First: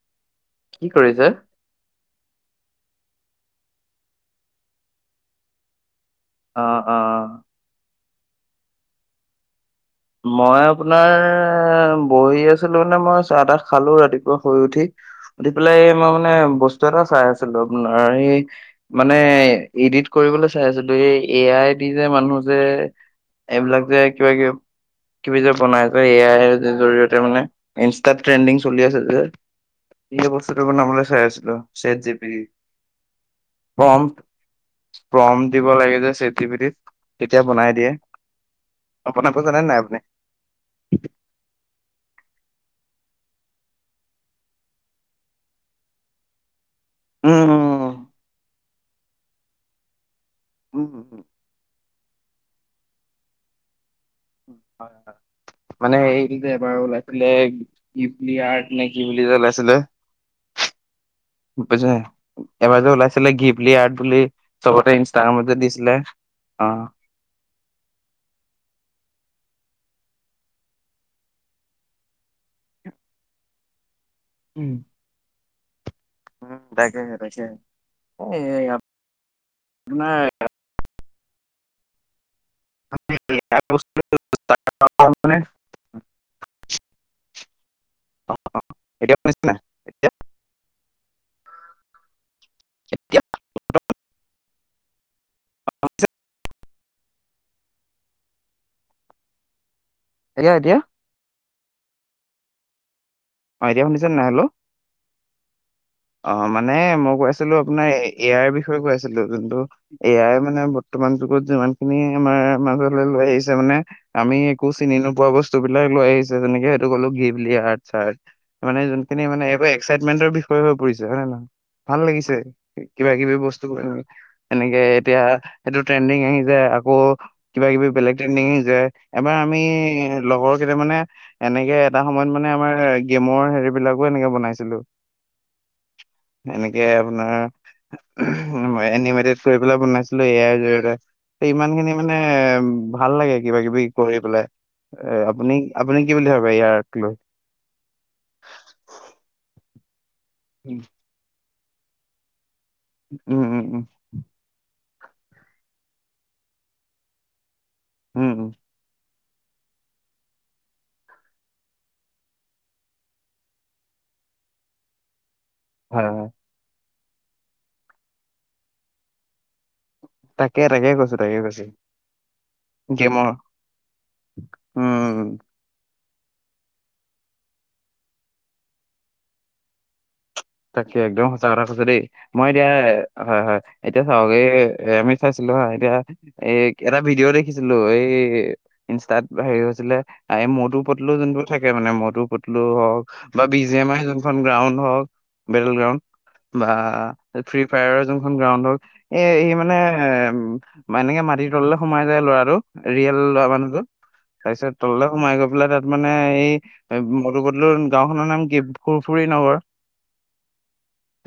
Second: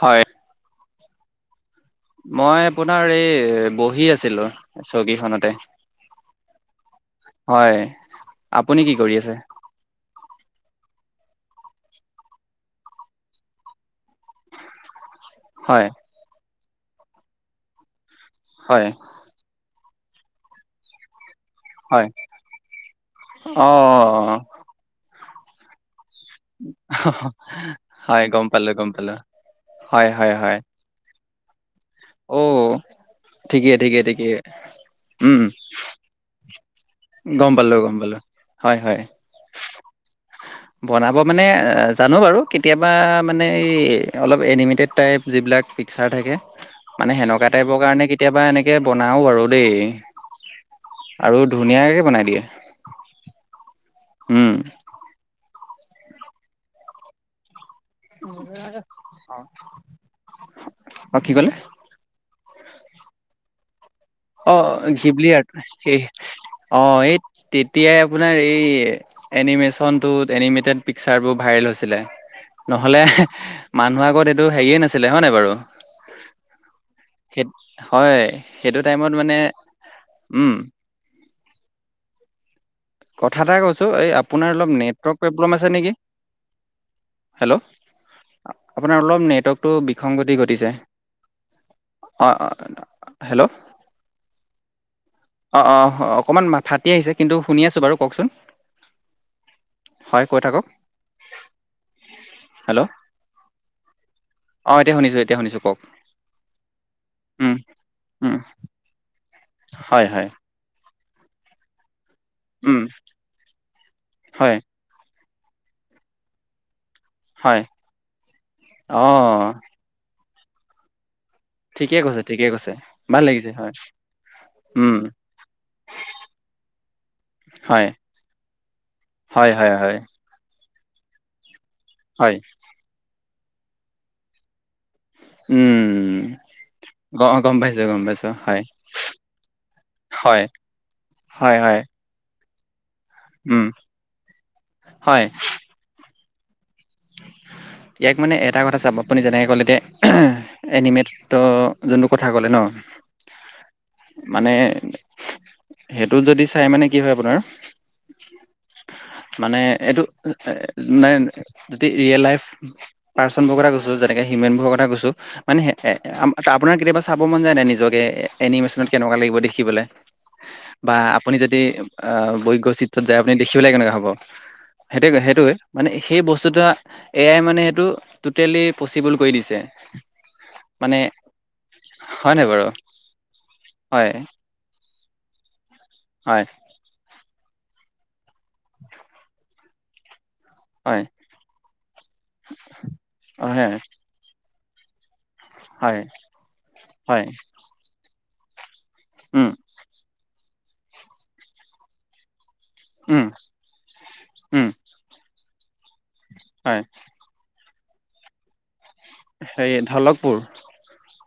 হয়। কি কৰিছে? মই আপোনাৰ এই বহি আছিলো চকীখনতে। অ অ। হয়, আপুনি কি কৰি আছে? মই আপোনাৰ বহি আছিলো মানে মই চাহ- তাহ খালো ৰাতি শুই উঠি, উঠি পেলাই হয়, এই মই মানে বস্তু এটা চাই আছিলো আপোনাৰ হয়, মানে এডিট কৰিবলে চাই আছিলো এই এ আই দি যে হয়। মানুহ যে অ', এইবিলাক যে অ', কিবা অ', কিবি, কিবি যে বনাই। এ আইৰ জৰিয়তে মানে ইনষ্টাত হয়, গম ট্ৰেণ্ডিং পালোঁ, চলি গম আছে পালোঁ। যে। হয়, সেই হয়, হয়। বস্তুটো বনাবলে চাই আছো। ছেট- জিপিতিত অ', ঠিকে, ঠিকে, প্ৰম্পট, ঠিকে। উম, প্ৰম্পট দিব লাগে যে চেট জিপিতিত তেতিয়া গম বনাই পালোঁ, দিয়ে গম পালোঁ। হয়, হয়। আপোনাকো জানে নাই আপুনি বনাব মানে অ জানো বাৰু কেতিয়াবা মানে এই অলপ এনিমিটেড টাইপ যিবিলাক পিকচাৰ থাকে মানে উম সেনেকুৱা উম টাইপৰ কাৰণে কেতিয়াবা এনেকে বনাও আৰু দেই উম উম আৰু ধুনীয়াকে বনাই দিয়ে উম, হয় মানে এই যোৰ লাগে ইপি আঠ নে কিপল জল আছিল অ', কি ক'লে? পছে এবাৰ যে ওলাইছিলে ঘপলি আ অ ঘিবলিহাত সেই অ এই তেতিয়াই আপোনাৰ এই এনিমেচন টো এনিমেটেড পিকচাৰ বোৰ ভাইৰেল হৈছিলে নহলে মানুহ আগত এইটো উম হেৰিয়ে নাছিলে হয় নাই বাৰু তাকেহে তাকে হয় এই সেইটো টাইমত মানে আপোনাৰ উম কথা এাই ইয়াৰ কৈছো বস্তু এই আপোনাৰ অলপ নেটৱৰ্ক মানে প্ৰব্লেম আছে নেকি হেল্ল' আপোনাৰ এতিয়া অলপ শুনিছে নাই নেটৱৰ্কতটো এতিয়া বিসংগতি ঘটিছে অ অ এতিয়া হেল্ল' অ অ অকমান ফাটি আহিছে কিন্তু শুনি আছো বাৰু কওকচোন হয় কৈ এতিয়া থাকক এতিয়া হেল্ল' অ এতিয়া শুনিছ নাই হেল্ল' অ এতিয়া শুনিছোঁ এতিয়া শুনিছোঁ কওক অ মানে মই কৈ আছিলো উম আপোনাৰ উম এয়াৰ বিষয়ে কৈ আছিলো যোনটো হয় হয় এয়াই মানে বৰ্তমান যুগত যিমান খিনি আমাৰ উম মাজলৈ লৈ আহিছে মানে আমি হয় একো চিনি নোপোৱা বস্তু বিলাক লৈ আহিছে যেনেকে 'লো গিল হয় মানে যোনখিনি মানে অঁ এইব এক্সাইটমেন্টৰ বিষয়ে হৈ পৰিছে হয় নে নহয় ঠিকে ভাল কৈছে লাগিছে ঠিকে কৈছে কিবা ভাল কিবি লাগিছে বস্তু হয় কৰি এনেকে উম এতিয়া সেইটো ট্ৰেণ্ডিং আহি যায় আকৌ কিবা হয় কিবি বেলেগ ট্ৰেইনিং যায় এবাৰ হয় আমি হয় হয় লগৰ মানে এনেকে এটা সময়ত হয় মানে আমাৰ গেমৰ হেৰি বিলাকো এনেকে বনাইছিলো উম এনেকে গ গম পাইছো গম পাইছো হয় আপোনাৰ মই এনিমেটেড কৰি পেলাই বনাইছিলো হয় এয়াইাৰ জৰিয়তে হয় হয় ইমান খিনি মানে ভাল লাগে কিবা উম কিবি কৰি পেলাই এ হয় আপুনি আপুনি কি বুলি ভাবে ইয়াক লৈ ইয়াক মানে এটা কথা চাব আপুনি যেনেকৈ ক'লে যে উম এনিমেট যোনটো কথা ক'লে ন উম উম উম মানে সেইটো যদি চাই মানে কি হয় আপোনাৰ উম উম মানে এইটো মানে যদি ৰিয়েল লাইফ পাৰ্চন বোৰ কথা কৈছো যেনেকে হিউমেন বোৰৰ কথা কৈছো মানে এ হয় হয় আপোনাৰ কেতিয়াবা চাব মন যায় নাই নিজকে এনিমেশ্যনত কেনেকুৱা লাগিব দেখিবলৈ তাকে তাকে বা কৈছো আপুনি তাকে যদি কৈছো আহ বৈজ্য় চিত্ৰত যায় গেমৰ আপুনি দেখিবলৈ কেনেকুৱা হ'ব সেইটোয়ে উম সেইটোয়ে মানে সেই বস্তুটো এ আাই মানে সেইটো ট'টেলি পচিবল কৰি দিছে তাকে মানে একদম সঁচা কথা কৈছো দেই হয় নাই মই বাৰু এতিয়া হয় হয় এতিয়া চাওগে এ আমি চাইছিলো হা এতিয়া হয় এই এটা ভিডিঅ' দেখিছিলো এই ইনষ্টাত হেৰি আছিল এই মটু হয় পটলু যোনোৰ থাকে মানে মটু পটলু হওক বা অ বি জি হয় এম আই যোনখন গ্ৰাউণ্ড হয় বা হয় ফ্ৰী ফৰ যোনখন গ্ৰাউণ্ড হক এ উম ই মানে এ এনেকে মাটিৰ তল সোমাই যায় ল'ৰাটো ৰিয়েল উম লৰা মানুহটোত তাৰ উম পিছত তললৈ সোমাই গৈ পেলাই তাত মানে এই হয় ম গাঁওখনৰ নাম ফুৰফুৰী নগৰ কুকুৰ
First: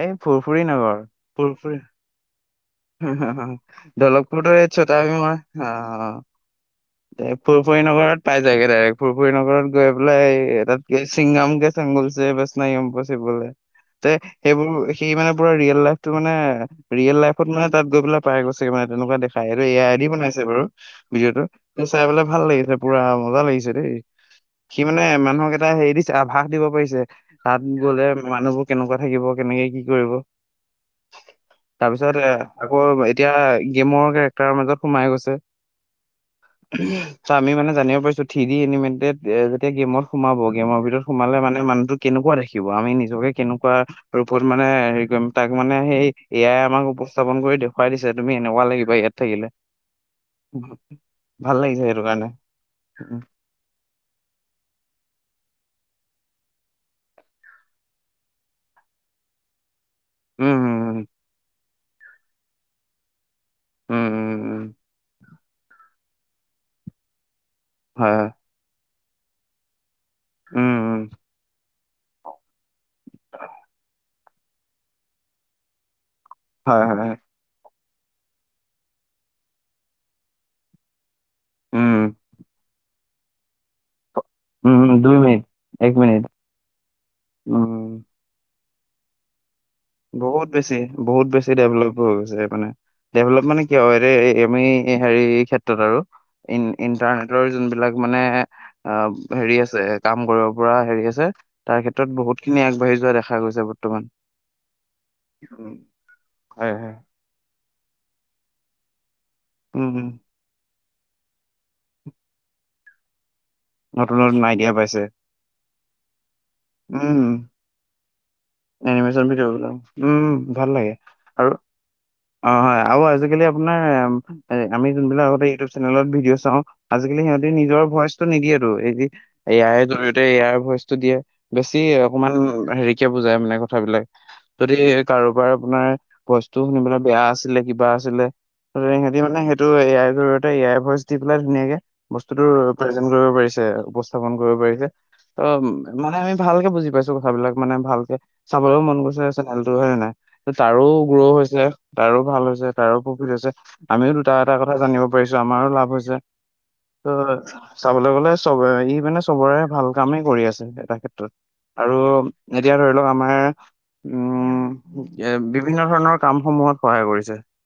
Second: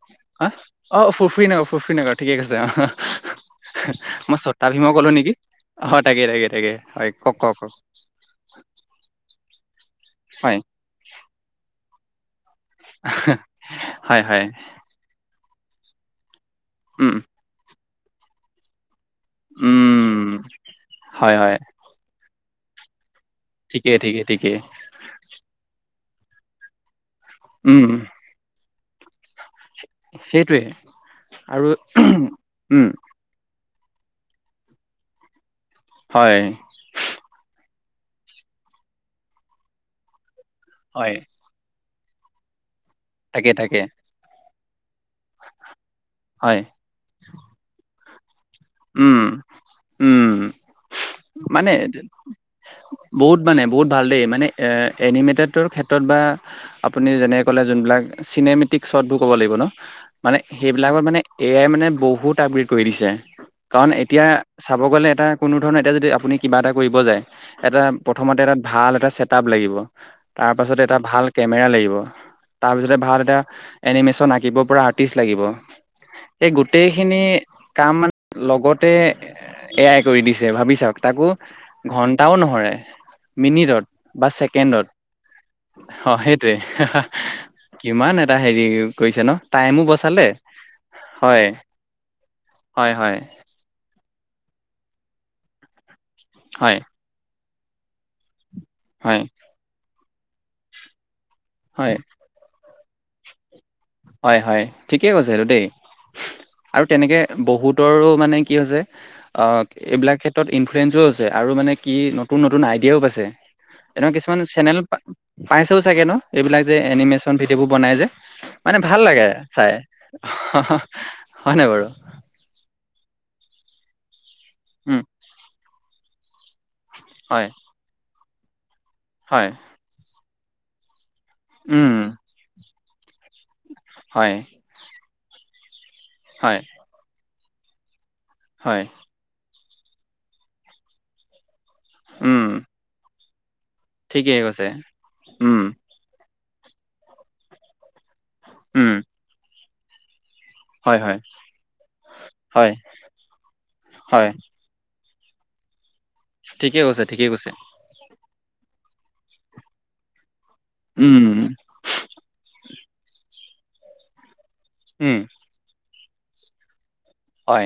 এই ফুৰফুৰ নগৰ ফুৰফুৰি নগৰ ঠিকে কৈছে অ মই ছটা দলকপুৰত ভীমই ক'লো নেকি মই অ তাকে তাকে তাকে হয় কওক কওক কওক ফুৰুৰৰি নগৰত পাই যায়গে ডাইৰেক্ুৰ শনগৰত গৈ হয় পেলাই তাতকে ছিংগাম কেে চাংগলছে বা স্নাইম পচিবলৈ তে হয় হয় সেইবোৰ সেই মানে পুৰা ৰিয়েল লাইফটো মানে উম ৰিয়েল লাইফত মানে তাত গৈ পেলাই পাই গৈছে মানে তেনেকুৱা দেখাই এইটো এ আই ড উম বনাই বাৰু ভিডিঅ' হয় হয় ত চাই পেলাই ভাল লাগিছে পুৰা মজা লাগিছে দেই ঠিকেই ঠিকেই ঠিকেই সি মানে মানুহক এটা হেৰি দিছে আভাস দিব পাৰিছে তাত উম গলে মানুহবোৰ কেনেকুৱা থাকিব কেনেকে কি কৰিব সেইটোৱে আৰু তাৰপিছত আকৌ উম এতিয়া গেমৰ কেৰেক্টাৰৰ মাজত সোমাই গৈছে হয়। ত আমি মানে জানিব থি এনিে যেতিয়া গেমত সোমাব গেমৰ ভিতৰত হয় সোমালে মানে মানুহ কেনেকুৱা দেখিব আমি নিজকে তাকে কেনেকুৱা তাকে ৰূপত মানে হেৰি কৰিম তাক মানে সেই এয়াই হয় আমাক উপস্থাপন কৰি দেখুৱাই দিছে তুমি নেকুৱ লাগিবা ইয়াত উম থাকিলে উম ভাল মানে লাগিছে সেইটো কাৰণে উম বহুত মানে বহুত ভাল দেই মানে এ এনিমেটেড ক্ষেত্ৰত বা আপুনি যেনে ক'লে যোনবিলাক চিনেমেটিক শ্বটবোৰ ক'ব লাগিব ন মানে উম সেইবিলাকত মানে এ আই মানে বহুত আপগ্ৰেড কৰি দিছে কাৰণ উম এতিয়া উম উম উম চাব গলে এটা কোনো ধৰণৰ এতিয়া যদি আপুনি কিবা এটা কৰিব যায় এটা হয় হয় প্ৰথমতে এটা ভাল এটা চেট আপ লাগিব তাৰ উম পাছতে এটা উম ভাল কেমেৰা লাগিব তাৰ পিছতে ভাল এটা এনিমেচন আঁকিব পৰা আৰ্টিষ্ট লাগিব এই হয় হয় গোটেইখিনি হয় কাম মানে লগতে এয়াই কৰি দিছে ভাবি চাওক তাকো উম ঘন্টাও নহৰে মিনিটত বা ছেকেণ্ডত উম দুই মিনিট এক অ মিনিট সেইটোৱে উম কিমান এটা হেৰি কৰিছে ন টাইমো বচালে বহুত বেছি বহুত হয় বেছি ডেভেলপ হৈ গৈছে মানে হয় হয় ডেভলপ মানে কিয় আমি হেৰি ক্ষেত্ৰত আৰু ই হয় ইণ্টাৰনেটৰ যোনবিলাক মানে অ হয় হেৰি আছে কাম কৰিব পৰা হেৰি আছে তাৰ হয় ক্ষেত্ৰত বহুত খিনি বাঢ়ি যোৱা দেখা গৈছে বৰ্তমান থঠিকে কৈছে সটো দেই উম, হয় আৰু হয় তেনেকে বহুতৰ মানে কি হৈছে অ উম উম এইবিলাক ক্ষেত্ৰত ইনফ্লুৱেঞ্চো আছে আৰু মানে কি নতুন নতুন আইডিয়াও পাইছে এনেক নতুন কিছুমান নতুন আইডিয়া চেনেল পাইছে পাইছেও চাগে ন এইবিলাক যে এনিমেচন ভিডিঅ' বোৰ বনাই যে মানে ভাল এমন লাগে ভিঅ চাই উ ভাল লাগে আৰু হয় নাই বাৰু? অ হয় হয় আৰু আজিকালি আপোনাৰ আমি উম, যোনবিলাক আগতে ইউটিউ চেনেলত ভিডি' চা হয়, আজিকিহঁতি নিজৰ ভইচটো নিদিয়ে এই হয়, ইয়াৰ জৰিয়তে ইয়াৰ ভইচটো দিয়ে বেছি উম, অকমান হেৰি িক বুজাই মানে কথাবিলাক হয়, যদি কাৰোবাৰ আপোনাৰ ভইচটো হয়, শুনিবলৈ বেয়া আছে আছিলে কিবা আছিলে হয়, সহঁতি মানে সেইটো A I জতে A I voice দি পেলাই ধুনীয়াকে বস্তুতো উম, প্ৰ কৰিব পাৰিছে উপস্থাপন ঠিকেই কৰিব কৈছে, পাৰিছে ত উম, মানে আমি ভালকে বুজি পাইছো। কথাবিলাক মানে ভালকে চাবলৈও উম, মন গৈছে চেনেলটো হয়ে নাই। তাৰো হয়, হয়, গ্ৰ' হৈছে। তাৰো ভাল হৈছে। হয়, তাৰো প্ৰফিট হৈছে। আমিও হয়, দুটা এটা কথা জানিব পাৰিছো আমাৰো লাভ হৈছে। ঠিকেই কৈছে, ত ঠিকেই কৈছে। চাবলৈ গলে চব ই, মানে চবৰে ভাল কামেই কৰি আছে। এটা উম, ক্ষেত্ৰত আৰু এতিয়া ধৰি লওক। আমাৰ উম উম, এ বিভিন্ন ধৰণৰ কামসমূহত সহায় কৰিছে। হয়,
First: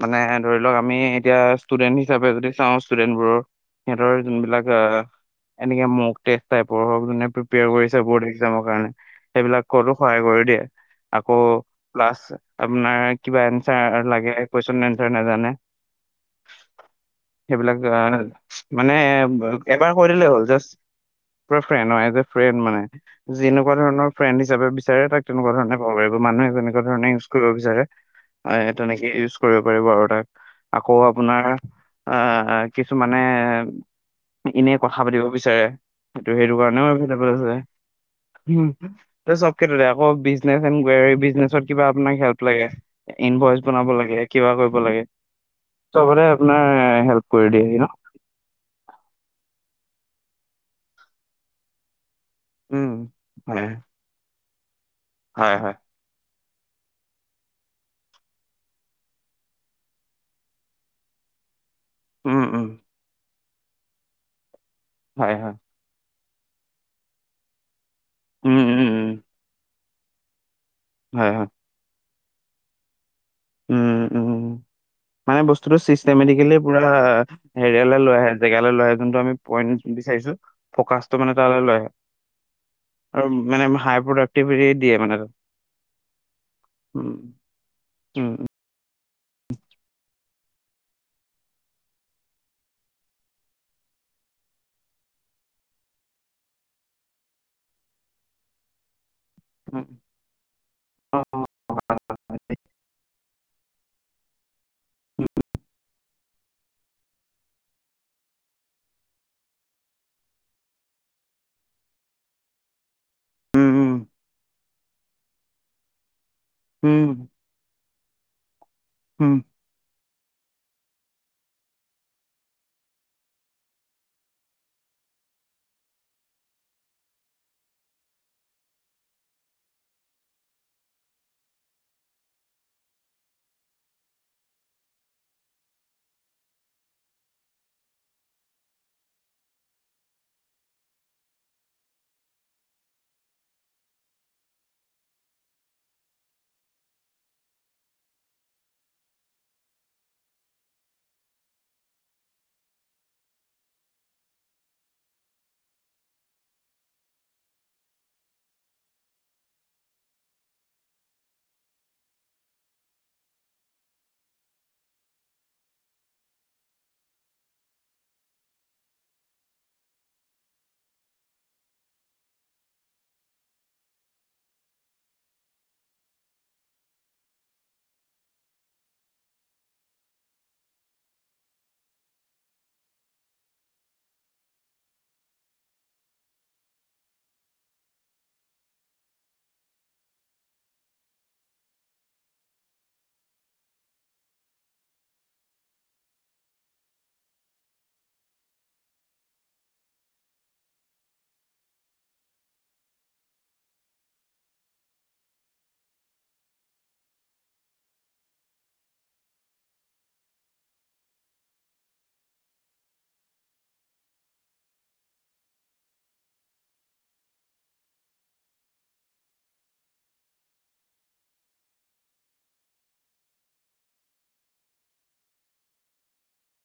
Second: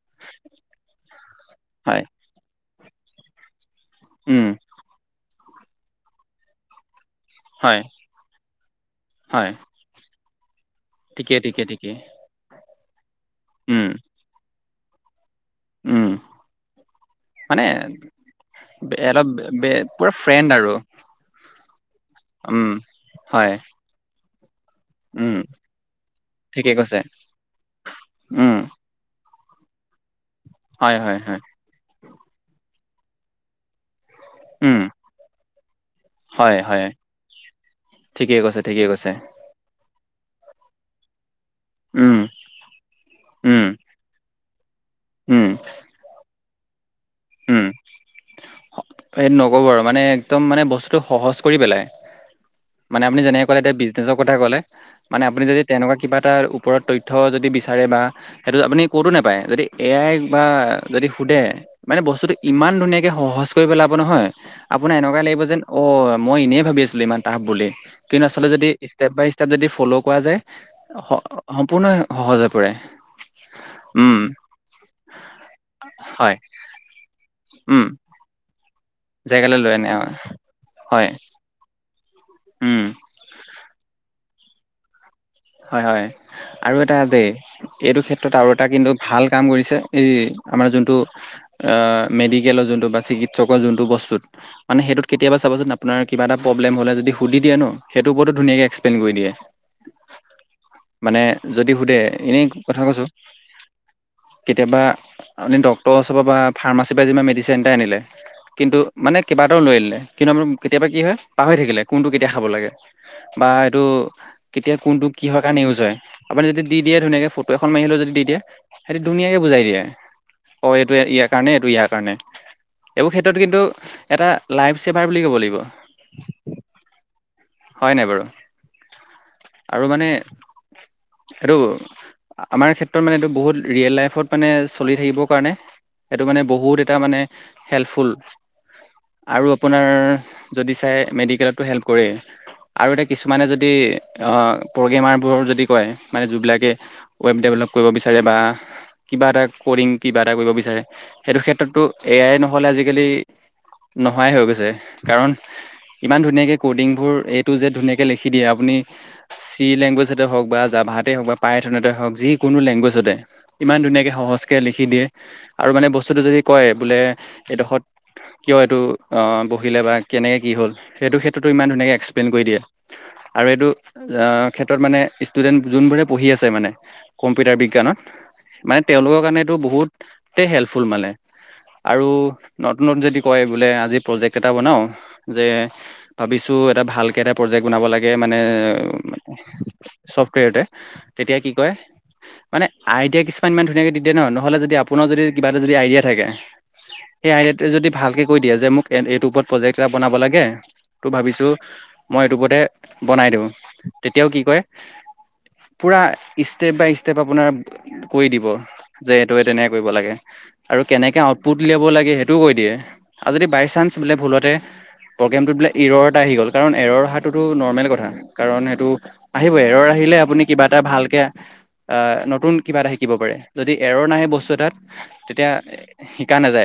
মানে ধৰি লওক আমি এতিয়া ষ্টুডেন্ট হয়, হিচাপে যদি চাওঁ ষ্টুডেন্ট বোৰৰ সিহঁতৰ উম, যোনবিলাক, এনেকে ম'গ জেক টাইপৰ হ'ক প্ৰিপয়াৰ হয়, কৰিছে বৰ্ড এক্সামৰ কাৰণে হয়, সেইবিলাক ক'তো সহায় কৰি দিয়ে। ঠিকে, আকৌ ঠিকে, ঠিকে, ক্লাচ আপোনাৰ কিবা, উম, এনচাৰ লাগে কুৱেশন এনছাৰ নাজানে। উম, মানে সেইবিলাক মানে অলপ এবাৰ পুৰা কৰি দলেই হ'ল ফ্ৰেণ্ড আৰু, জাষ্ট। পুৰা ফ্ৰেণ্ড এ, এ ফ্ৰেণ্ড উম, মানে। হয়, যেনেকুৱা ধৰণৰ ফ্ৰেণ্ড হিচাপে বিচাৰে তাক উম, তেনেকুৱা ধৰণে কব পাৰি। মানুহে ঠিকে যেনেকুৱা কৈছে, ধৰণে ইউচ্ কৰিব বিচাৰে, উম, মানে তেনেকৈ ইউচ কৰিব পাৰিব। আৰু তাক হয়, আকৌ হয়, হয়, আপোনাৰ আহ কিছুমানে এনেই উম, কথা পাতিব বিচাৰে সটো সেইটো হয়, হয়, কাৰণেও এভেইলেবল আছে। ঠিকেই কৈছে, উম, ঠিকেই কৈছে, চব ক্ষেত্ৰতে। আকৌ বিজনেজ এনে কিবা উম, আপোনাক হেল্প লাগে, ইনভইচ উম, বনাব লাগে কিবা কৰিব লাগে। উম, পোৰা হেল্প কৰি উম, দিয়েহি ন। সেইটো নকব, আৰু মানে একদম মানে বস্তুতটো সহজ কৰি পেলাই। উম মানে আপুনি যেনেকে ক'লে হয় এতিয়া বিজনেচৰ কথা ক'লে। মানে আপুনি হয় যদি হয় তেনেকুৱা কিবা এটা ওপৰত তথ্য যদি বিচাৰে বা সেইটো আপুনি ক'তো নাপায়। যদি এ আই বা যদি সোধে মানে বস্তুতটো উম উম ইমান ধুনীয়াকে সহজ কৰি পেলাব নহয়। আপোনাৰ এনেকুৱা হয় লাগিব হয় যেন অ মই এনেই ভাবি আছিলো ইমান টাফ বুলি। কিন্তু আচলতে উম যদি উম ষ্টেপ উম বাই ষ্টেপ যদি ফ'ল' কৰা যায়। হয় হয় সম্পূৰ্ণ সহজ হৈ পৰে। উম। মানে বস্তুটো হয় চিষ্টেমেটিকেলি পুৰা উম হেৰিয়ালে লৈ আহে জেগাত। লে যোনটো আমি জেগালৈ লৈ আনে পইণ্ট বিচাৰছো। হয় ফকাচটো মানে তালৈ লৈ আহে। উম আৰু মানে হাই প্ৰডাক্টিভিটি দিয়ে মানে তাত। হয়, হয়। আৰু এটা উম, দেই এইটো উম, ক্ষেত্ৰত আৰু এটা কিন্তু, ভাল কাম কৰিছে। এই আমাৰ যোনটো অ, মেডিকেলৰ যোনটো, বা চিকিৎসকৰ যোনতটো, বস্তু বস্তুত। মানে সেইটোত কেতিয়াবা চাবচোন আপোনৰ কিবা এটা প্ৰব্লেম হ'লে যদি, সুধি দিয়ে ন সেইটো ওপৰতো ধুনাকৈ এক্সপ্লৈন কৰি দিয়ে। উম। মানে উম, যদি সোধে উম, এনেই কথা কৈছো। কেতিয়াবা আপুনি ডক্টৰ ওচৰৰ পৰা বা ফাৰ্মাচীৰ পৰা যি মেডিচিন এটা আনিলে কিন্তু মানে কেইবাটাও লৈ আনিলে। কিন্তু আমাৰ কেতিয়াবা কি হয় পাহৰি থাকিলে কোনটো কেতিয়া খাব লাগে। বা এইটো উম, উম, কেতিয়া কোনটো কিহৰ কাৰণে ইউজ হয়। আপুনি যদি দি দিয়ে উম, ধুনীয়াকে ফটো এখন মাৰিলেও যদি দি দিয়ে সেইটো উম, ধুনীয়াকে বুজাই দিয়ে। অ, এইটো ইয়াৰ কাৰণে, এইটো ইয়াৰ কাৰণে। এইবোৰ ক্ষেত্ৰত কিন্তু এটা লাইফছেভাৰ বুলি ক'ব লাগিব। হয় নাই বাৰু? আৰু মানে এইটো, আমাৰ ক্ষেত্ৰত মানে এইটো বহুত ৰিয়েল লাইফত মানে চলি থাকিব কাৰণে এইটো মানে বহুত এটা মানে হেল্পফুল। আৰু আপোনাৰ যদি চাই মেডিকেলটো হেল্প কৰে। আৰু এতিয়া কিছুমানে যদি অ, প্ৰগ্ৰেমাৰবোৰৰ যদি কয় মানে যিবিলাকে ৱেব ডেভেলপ কৰিব বিচাৰে, বা কিবা এটা কৰিম, কিবা এটা কৰিব বিচাৰে সেইটো ক্ষেত্ৰতো এ আই নহলে আজিকালি নহাই হৈ গৈছে। কাৰণ ইমান ধুনীয়াকে কডিংবোৰ, এ টু জেড ধুনীয়াকে লিখি দিয়ে। আপুনি চি লেংগুৱেজতে হওক বা, জাভাতে হওক, বা পাৰে থানতে হওক যিকোনো লেংগুৱেজতে ইমান ধুনীয়াকে হওক সহজকে লিখি দিয়ে আৰু মানে বস্তুটো যদি কয় বোলে এইডখত কিয় এইটো বহিলে বা কেনেকে কি হ'ল এইটো ক্ষেত্ৰতো ইমান ধুনীয়াকে এক্সপ্লেইন কৰি দিয়ে আৰু এইটো আহ ক্ষেত্ৰত মানে ষ্টুডেণ্ট যোনবোৰে পঢ়ি আছে মানে কম্পিউটাৰ বিজ্ঞানত মানে তেওঁলোকৰ কাৰণেটো বহুতে হেল্পফুল মানে আৰু নতুন নতুন যদি কয় বোলে আজি প্ৰজেক্ট এটা বনাও যে ভাবিছো তটো এটা ভালকৈ এটা প্ৰজেক্ট বনাব লাগে মানে [unintelligible] ছফ্টৱেৰতে তেতিয়া কি কয় মানে আইডিয়া কিছুমান ইমান ধুনীয়াকে দি দিয়ে ন নহ'লে যদি আপোনাৰ যদি কিবা এটা যদি আইডিয়া থাকে সেই আইডে যদি ভালকে কৈ দিয়ে যে মোক এইটোৰ ওপৰত প্ৰজেক্ট এটা বনাব লাগে ত ভাবিছো মই ইউটিউবতে বনাই দিওঁ তেতিয়াও কি কয় পুৰা ষ্টেপ বাই ষ্টেপ আপোনাৰ কৰিৈ দিব যে এইটোৱে তেনেে কৰিব লাগে আৰু কেনেকে আউটপুট উলিয়াব লাগে সেইটোও কৈ দিয়ে আৰু যদি বাই চান্স বোলে ভুলতে প্ৰগ্ৰেমটোত বাক ইৰৰ এটা আহি গ'ল কাৰণ এৰৰ অহাটোো নৰ্মেল কথা কাৰণ স টো আহিব এৰৰ আহিলে আপুনি কিবা এটা ভালকে আহ নতুন কিবা এটা শিকিব পাৰে যদি এৰ নাহে বস্তু এটাত তেতিয়া শিকা নাযায়